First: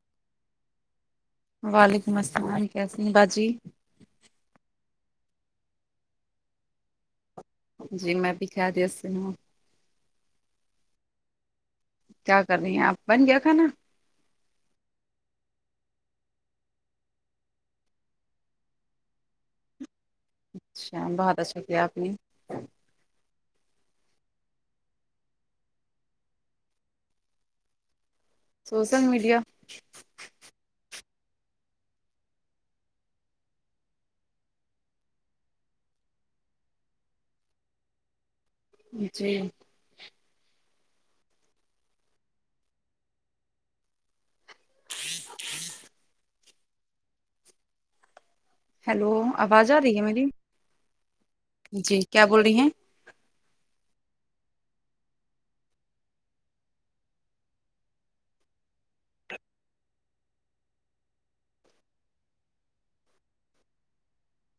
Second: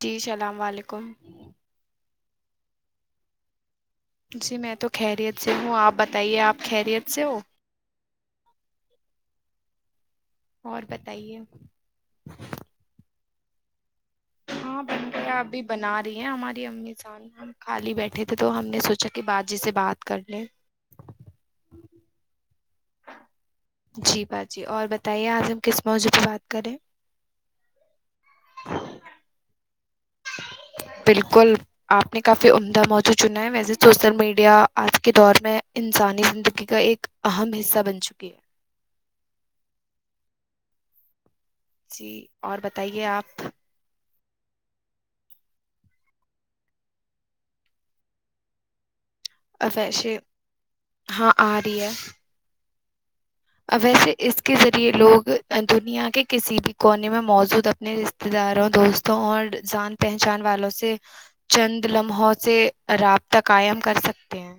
جی اسلام علیکم وعلیکم السلام کیسی ہیں باجی جی میں تو خیریت سے ہوں آپ بتائیے آپ خیریت سے ہو جی میں بھی خیریت سے ہوں اور بتائیے کیا کر رہی ہیں آپ بن گیا کھانا ہاں بن گیا ابھی بنا رہی ہیں ہماری امی سان ہم خالی بیٹھے تھے تو ہم نے سوچا کہ باجی سے بات کر لیں اچھا بھوت اچھا کیا آپ نے جی باجی اور بتائیے آج ہم کس موضوع پہ بات کر رہے سوشل میڈیا بالکل آپ نے کافی عمدہ موضوع چنا ہے ویسے سوشل میڈیا آج کے دور میں انسانی زندگی کا ایک اہم حصہ بن چکی ہے جی جی اور بتائیے آپ ہیلو آواز آ رہی ہے ویسے میری ہاں آ رہی ہے جی کیا بول رہی ہیں ویسے اس کے ذریعے لوگ دنیا کے کسی بھی کونے میں موجود اپنے رشتے داروں دوستوں اور جان پہچان والوں سے چند لمحوں سے رابطہ قائم کر سکتے ہیں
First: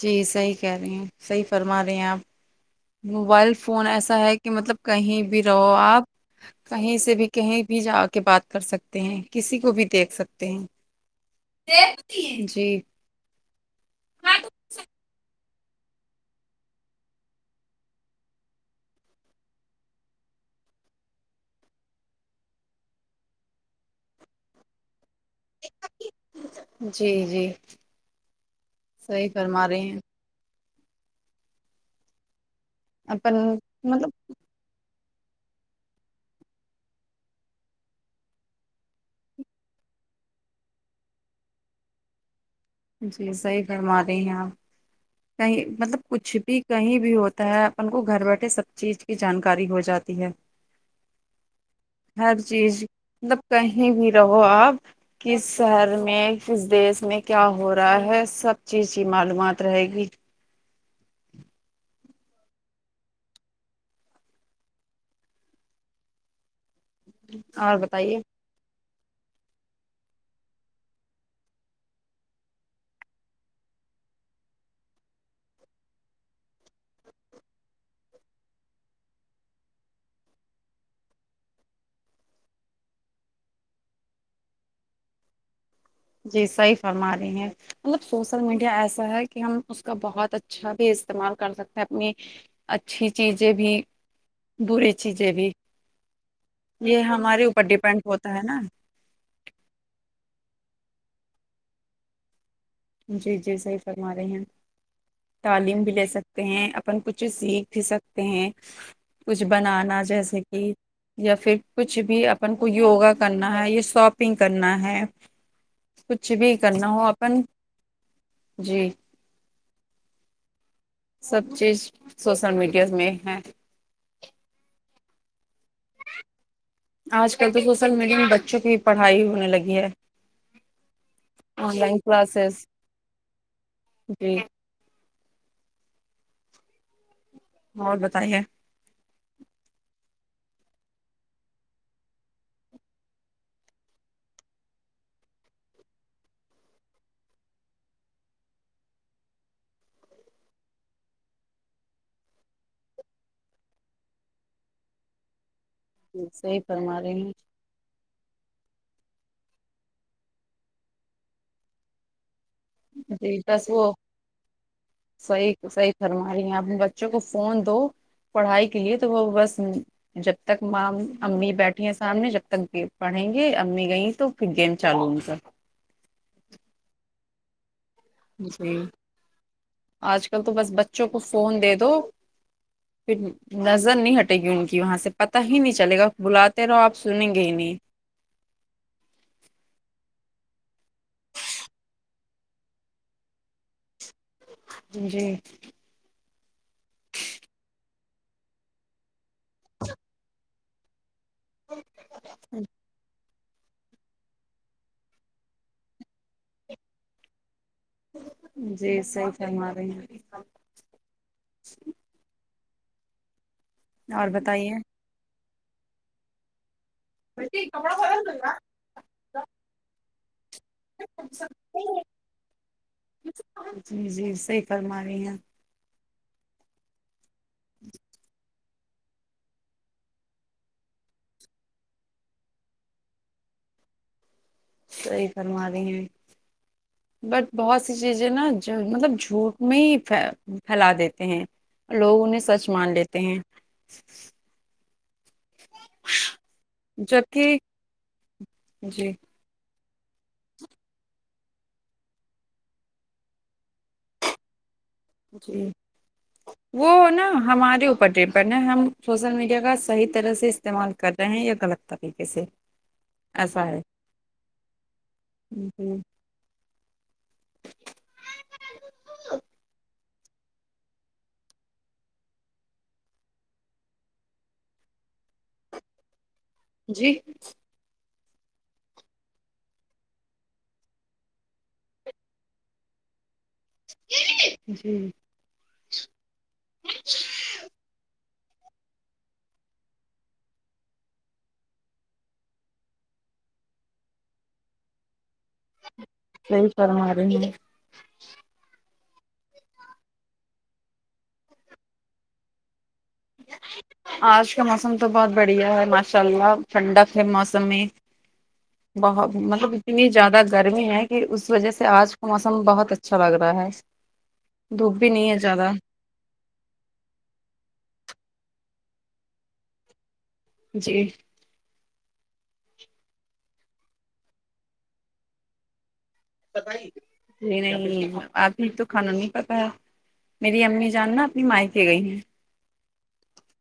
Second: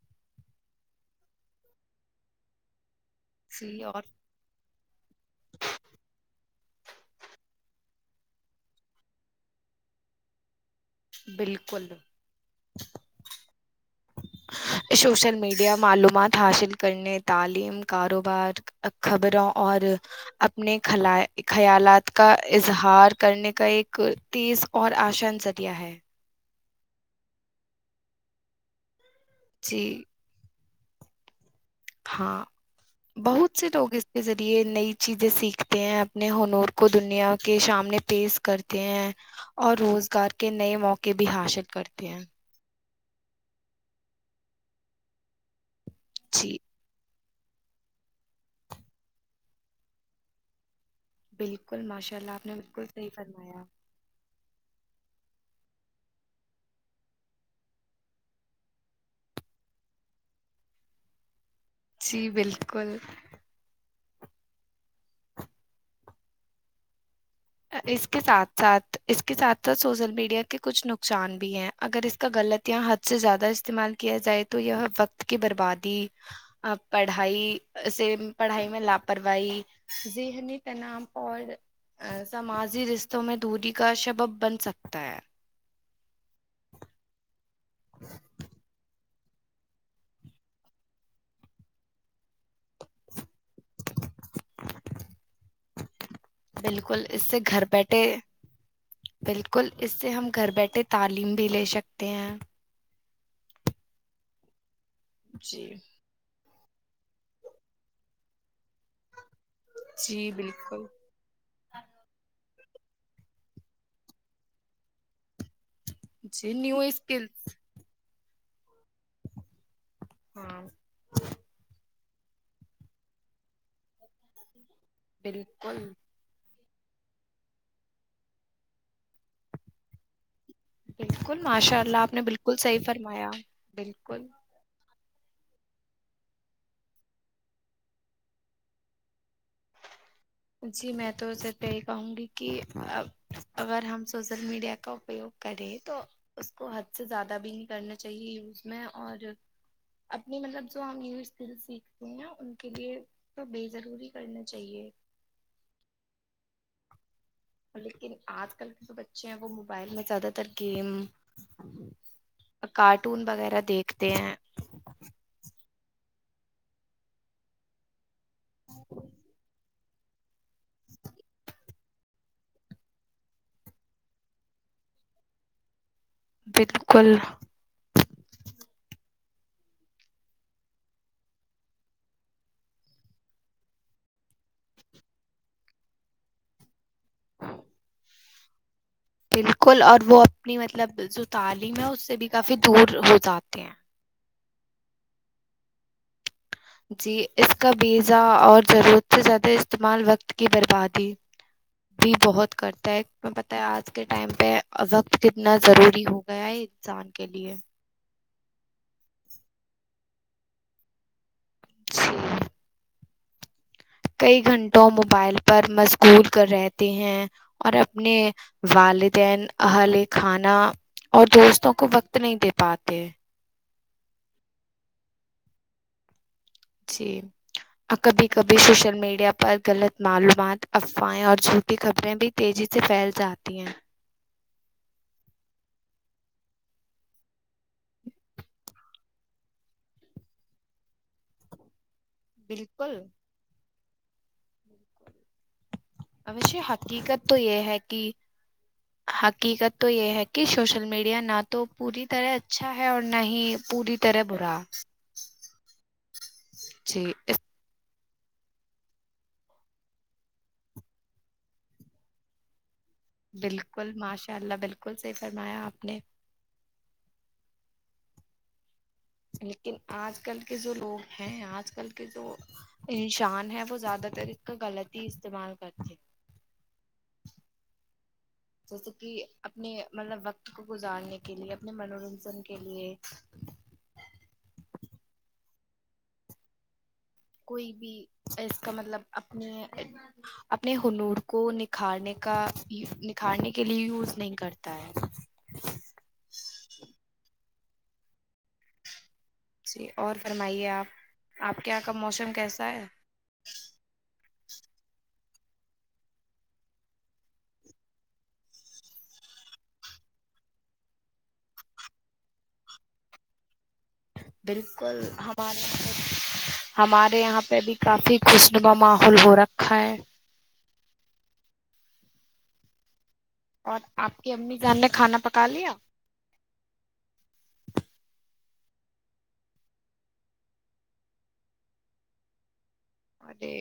جی صحیح کہہ رہی ہیں صحیح فرما رہی ہیں آپ موبائل جی فون اور ایسا ہے کہ مطلب کہیں بھی رہو آپ کہیں سے بھی کہیں بھی جا کے بات کر سکتے ہیں کسی کو بھی دیکھ سکتے ہیں بالکل جی سوشل میڈیا معلومات حاصل کرنے تعلیم کاروبار خبروں اور اپنے خلایا خیالات کا اظہار کرنے کا ایک تیز اور آشن س کیا ہے جی جی صحی فرما رہے جی ہیں ہاں اپن بہت سے لوگ اس مطلب کے ذریعے نئی چیزیں سیکھتے ہیں اپنے ہنور کو دنیا کے سامنے پیش کرتے ہیں اور روزگار کے نئے موقعے بھی حاصل کرتے ہیں جی صحیح فرما رہے ہیں آپ کہیں مطلب کچھ جی بھی کہیں بھی ہوتا ہے ان کو گھر بیٹھے سب چیز کی جانکاری ہو جاتی ہے بالکل ماشاء اللہ ہر آپ نے چیز بالکل صحیح مطلب فرمایا کہیں بھی رہو آپ کس شہر میں کس دیش میں کیا ہو رہا ہے سب چیز کی معلومات رہے گی جی بالکل اور اس بتائیے کے ساتھ ساتھ اس کے ساتھ ساتھ شوشل میڈیا کے کچھ نقصان بھی ہیں اگر اس کا غلط یا حد سے زیادہ استعمال کیا جائے تو یہ وقت کی بربادی پڑھائی سے پڑھائی میں لاپرواہی جی ہنی کا نام اور سماجی رشتوں میں دوری کا سبب بن سکتا ہے جی صحیح فرما رہی ہیں مطلب شوشل میڈیا ایسا ہے کہ ہم اس کا بہت اچھا بھی استعمال کر سکتے ہیں اپنی اچھی چیزیں بھی بری چیزیں بھی یہ بالکل اس سے ہمارے اوپر گھر ڈیپینڈ بیٹھے ہوتا ہے نا بالکل اس سے ہم گھر بیٹھے تعلیم بھی لے سکتے ہیں جی جی صحیح فرما رہے ہیں جی تعلیم بھی لے سک ستے ہیں اپن کچھ سیکھ بھی سکتے ہیں کچھ بنانا جی جیسے کہ بالکل یا پھر کچھ بھی اپن کو یوگا کرنا ہے یا شاپنگ کرنا ہے کچھ جی بھی نیو کرنا ہو اپن اسکلس جی ہاں سب چیز شوشل میڈیا میں ہے بالکل آج کل تو شوشل میڈیا بچوں کی پڑھائی ہونے لگی ہے بالکل آن ماشاء اللہ لائن آپ نے بالکل کلاسز صحیح فرمایا بالکل جی اور بتائیے جی میں تو صرف یہ ہی کہوں گی کہ اگر ہم شوشل میڈیا کا اپوگ کرے تو اس کو حد سے زیادہ بھی نہیں کرنا چاہیے یوز میں اور اپنی مطلب جو ہم یو اس کل سیکھتے ہیں نا ان کے لیے تو بے ضروری کرنا چاہیے صحیح فرما رہی ہیں لیکن آج کل کے جو بچے ہیں وہ موبائل میں زیادہ تر گیم کارٹون جی وغیرہ بس وہ دیکھتے ہیں صحیح صحیح فرم رہ ہیں اپنے بچوں کو فون دو پڑھائی کے لیے تو وہ بس جب تک ماں امی بیٹھی ہیں سامنے جب تک پڑھیں گے امی گئیں تو پھر گیم چالو ان کا بالکل جی آج کل تو بس بچوں کو فون دے دو پھر نظر نہیں ہٹے گی ان کی وہاں سے پتہ ہی نہیں چلے گا بلاتے رہو آپ سنیں گے ہی نہیں بالکل اور وہ اپنی مطلب جو تعلیم ہے اس سے بھی کافی دور ہو جاتے ہیں جی جی اس کا ویزا اور ضرورت سے زیادہ استعمال وقت کی بربادی بھی بہت کرتا ہے میں بتایا آج کے ٹائم پہ وقت کتنا ضروری ہو گیا ہے انسان کے لیے جی صحیح فرما رہی ہیں جی اور کئی بتائیے گھنٹوں موبائل پر مشغول کر رہتے ہیں اور اپنے والدین اہالہ خانہ اور دوستوں کو وقت نہیں دے پاتے جی جی صحیح فرما رہی ہیں جی کبھی کبھی سوشل میڈیا پر غلط معلومات افواہیں اور جھوٹی خبریں بھی تیزی سے پھیل جاتی ہیں صحیح فرما رہے ہیں بٹ بہت سی چیزیں نا مطلب جھوٹ میں ہی پھیلا دیتے ہیں لوگ انہیں سچ مان بالکل لیتے ہیں اش حقیقت تو جبکہ یہ ہے کہ جی حقیقت تو یہ ہے کہ سوشل میڈیا نہ تو پوری طرح اچھا ہے اور نہ ہی پوری تر بورا جی وہ جی نا ہمارے اوپر ڈ پنے ہم شوشل میڈیا کا صحیح طرح سے استعمال کر رہے ہیں یا غلط طریقے سے ایسا ہے بالکل ماشاء اللہ بالکل صحیح فرمایا جی آپ نے لیکن آج کل کے جو لوگ ہیں آج کل کے جو انشان ہے وہ زیادہ تر اس کا غلط ہی استعمال کرتے جی جیسے کہ اپنے مطلب وقت کو گزارنے کے لیے اپنے منورنجن کے لیے [inaudible] کوئی بھی اس کا مطلب اپنے اپنے ہنور کو نکھارنے کا نکھارنے کے لیے یوز نہیں کرتا ہے صحیح فرما رہی ہیں جی اور فرمائیے آپ آپ کے یہاں کا موسم کیسا ہے [inaudible] آج کا موسم تو بہت بڑھیا ہے ماشاء اللہ ٹھنڈک ہے موسم میں بہت مطلب اتنی زیادہ گرمی ہے کہ اس وجہ سے آج کا موسم بہت اچھا لگ رہا ہے دھوپ بالکل بھی نہیں ہے ہمار زیادہ ہمارے یہاں پہ بھی کافی خوشنما ماحول ہو رکھا ہے جی اور آپ کی امی جان نے کھانا پکا لیا نہیں نہیں نہیں آبھی تو کھانا نہیں پکایا میری امی جان نا ابھی مائکے گئی ہیں ارے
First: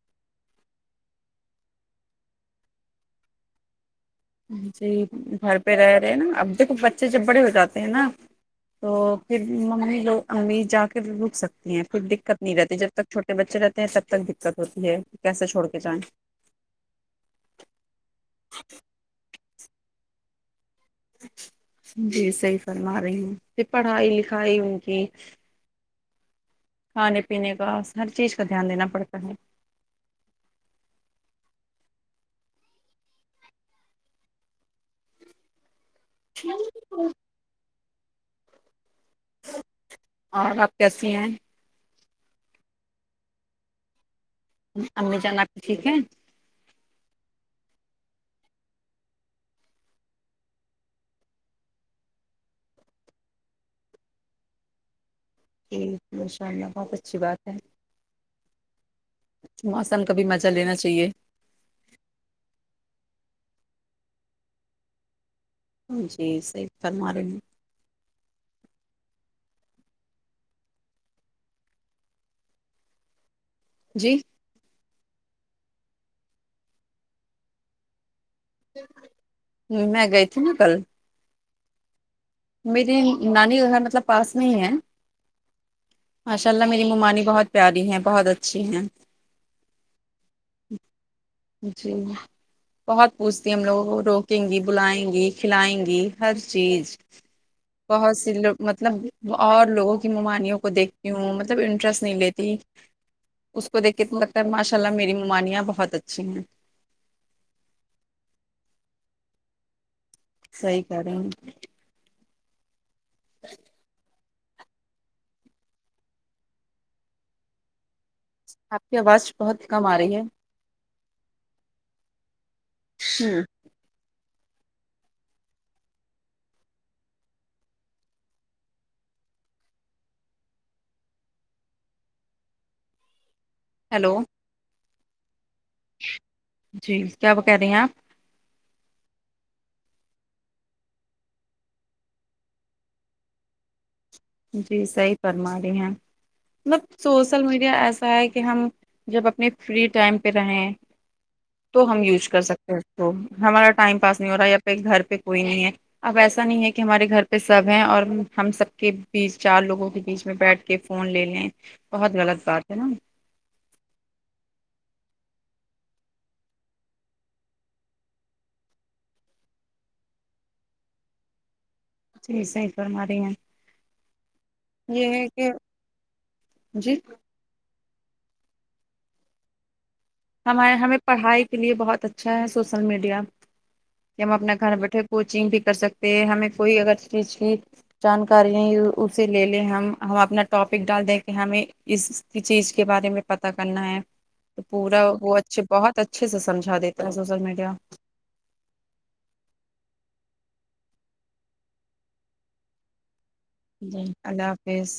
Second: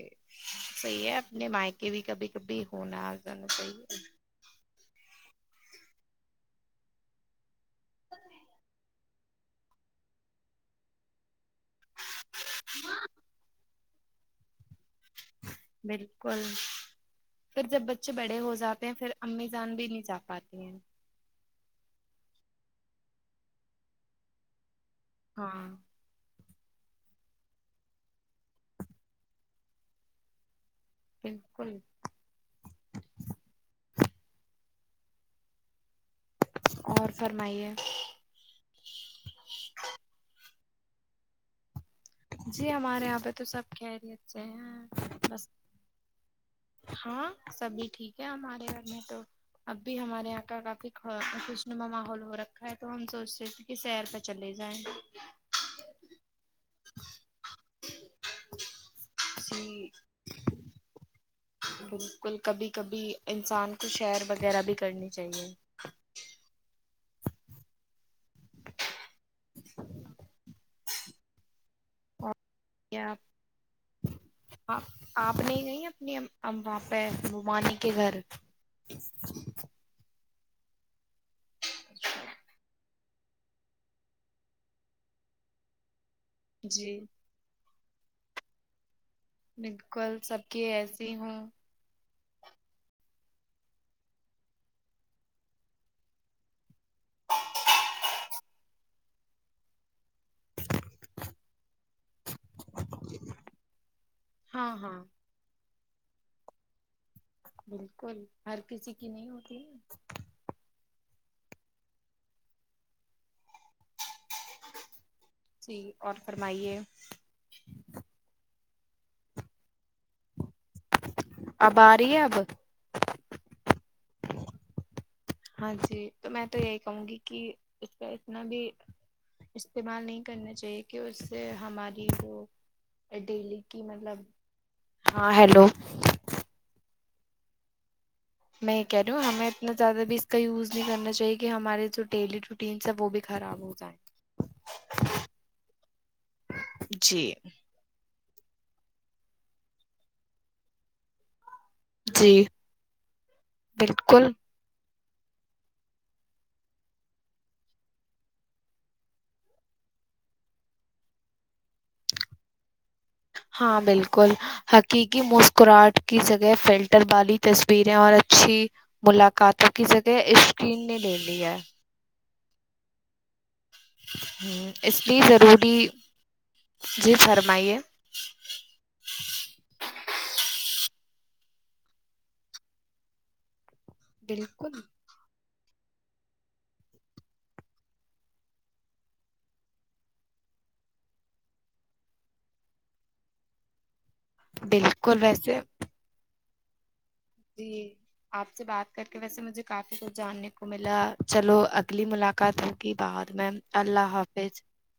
صحیح ہے اپنے مائی کے بھی کبھی کبھی ہونا آ جانا صحیح ہے جی گھر پہ رہ رہے ہیں نا اب دیکھو بچے جب بڑے ہو جاتے ہیں نا تو پھر ممی لو امی جا کے رک سکتی ہیں کچھ دقت نہیں رہتی جب تک چھٹے بچے رہتے ہیں تب تک دقت ہوتی ہے کیسے چھوڑ کے جائیں بالکل پھر جب بچے بڑے ہو جاتے ہیں پھر امی جان بھی نہیں جا پاتی ہیں جی صحی فرما رہی ہوں کہ پڑھائی لکھائی ہو گی ہاں کھانے پینے کا ہر چیز کا دھیان دینا پڑتا ہے بالکل ہے اور فرمائیے اور آپ کیسی ہیں جی ہمارے یہاں پہ تو سب کھیریت اچھے ہیں امی جان بس آپ کی ٹھیک ہیں ہاں سبھی ٹھیک ہے ہمارے گھر میں تو اب بھی ہمارے یہاں کا کافی خوش نما ماحول ہو رکھا ہے تو ہم سوچتے تھ پھر سیر پر چلے جائیں جی ماشاء اللہ بہت اچھی بات ہے [inaudible] جی موسم کا بھی مجاہ لینا چاہیے بالکل کبھی کبھی انسان کو شیر وغیرہ بھی کرنی چاہیے جی صحیح فرما رہی ہوں اور کیا آپ جی آپ آپ نہیں گئی اپنی اا پہ مومانی کے گھر میں گئی تھی نا کل میری نانی کا گھر مطلب پاس نہیں ہے ماشاء اللہ میری جی مومانی بہت پیاری ہے بہت اچھی ہیں بالکل سب کی ایسی ہوں جی بہت پوچھتی ہم لوگوں کو روکیں گی بلائیں گی کھلائیں گی ہر چیز بہت سی لوگ مطلب اور لوگوں کی مما نیوں کو دیکھتی ہوں مطلب انٹرسٹ نہیں لیتی اس کو دیکھ کے لگتا ہے ہاں ماشاء اللہ ہاں میری ممانیا ں بہت اچھی ہیں بالکل ہر کسی کی نہیں ہوتی صحیح کھ رہی ہیں جی اور فرمائیے آپ کی آواز بہت کم آ رہی ہے اب آ رہی ہے اب ہمم ہاں جی تو میں تو یہی کہوں گی کہ اس کا اتنا بھی استعمال نہیں کرنا چاہیے کہ اس سے ہماری جو ڈیلی ہیلو مطلب ہاں ہیلو جی کیا وہ کھ رہی ہیں آپ میں یہ کھ رہی ہوں ہمیں اتنا زیادہ بھی اس کا یوز نہیں کرنا چاہیے کہ ہمارے جو ڈیلی رو ٹینس ہے وہ بھی خراب ہو جائیں جی صحی فرما رہی ہیں مطلب جی شوشل میڈیا ایسا ہے کہ ہم جب اپنے فری ٹائم پہ رہے تو ہم یوز کر جی سکتے ہیں اس کو ہمارا ٹائم پاس نہیں بالکل ہو رہا ہے گھر پہ کوئی نہیں ہے اب ایسا نہیں ہے کہ ہمارے گھر پہ سب ہے اور ہم سب کے بیچ چار لوگوں کے بیچ میں بیٹھ کے فون لے لیں بہت غلط بات ہے نا ہاں بالکل حقیقی مسکراہٹ کی جگہ فلٹر والی تصویریں اور اچھی ملاقاتوں کی جگہ اسکرین نے لے لیا ہے جی صحیح فرما رہی ہے اس یہ لیے کہ ضروری جی فرمائیے ہمارے ہمیں پڑھائی کے لیے بہت اچھا ہے سوسل میڈیا کی ہم اپنا گھر بالکل بیٹھے کوچنگ بھی کر سکتے ہیں ہمیں کوئی اگر چیز کی جانکارییا اسے لے لیں ہم ہم اپنا ٹاپک ڈال دیں کہ ہمیں اس کی چیز کے بارے میں پتہ کرنا ہے تو پورا بالکل وہ ویسے اچھے بہت اچھے سے سمجھا دیتا ہے سوشل میڈیا جی آپ سے بات کر کے ویسے مجھے کافی کچھ جاننے کو ملا چلو اگلی ملاقات ہوگی بعد میں جی اللہ حافظ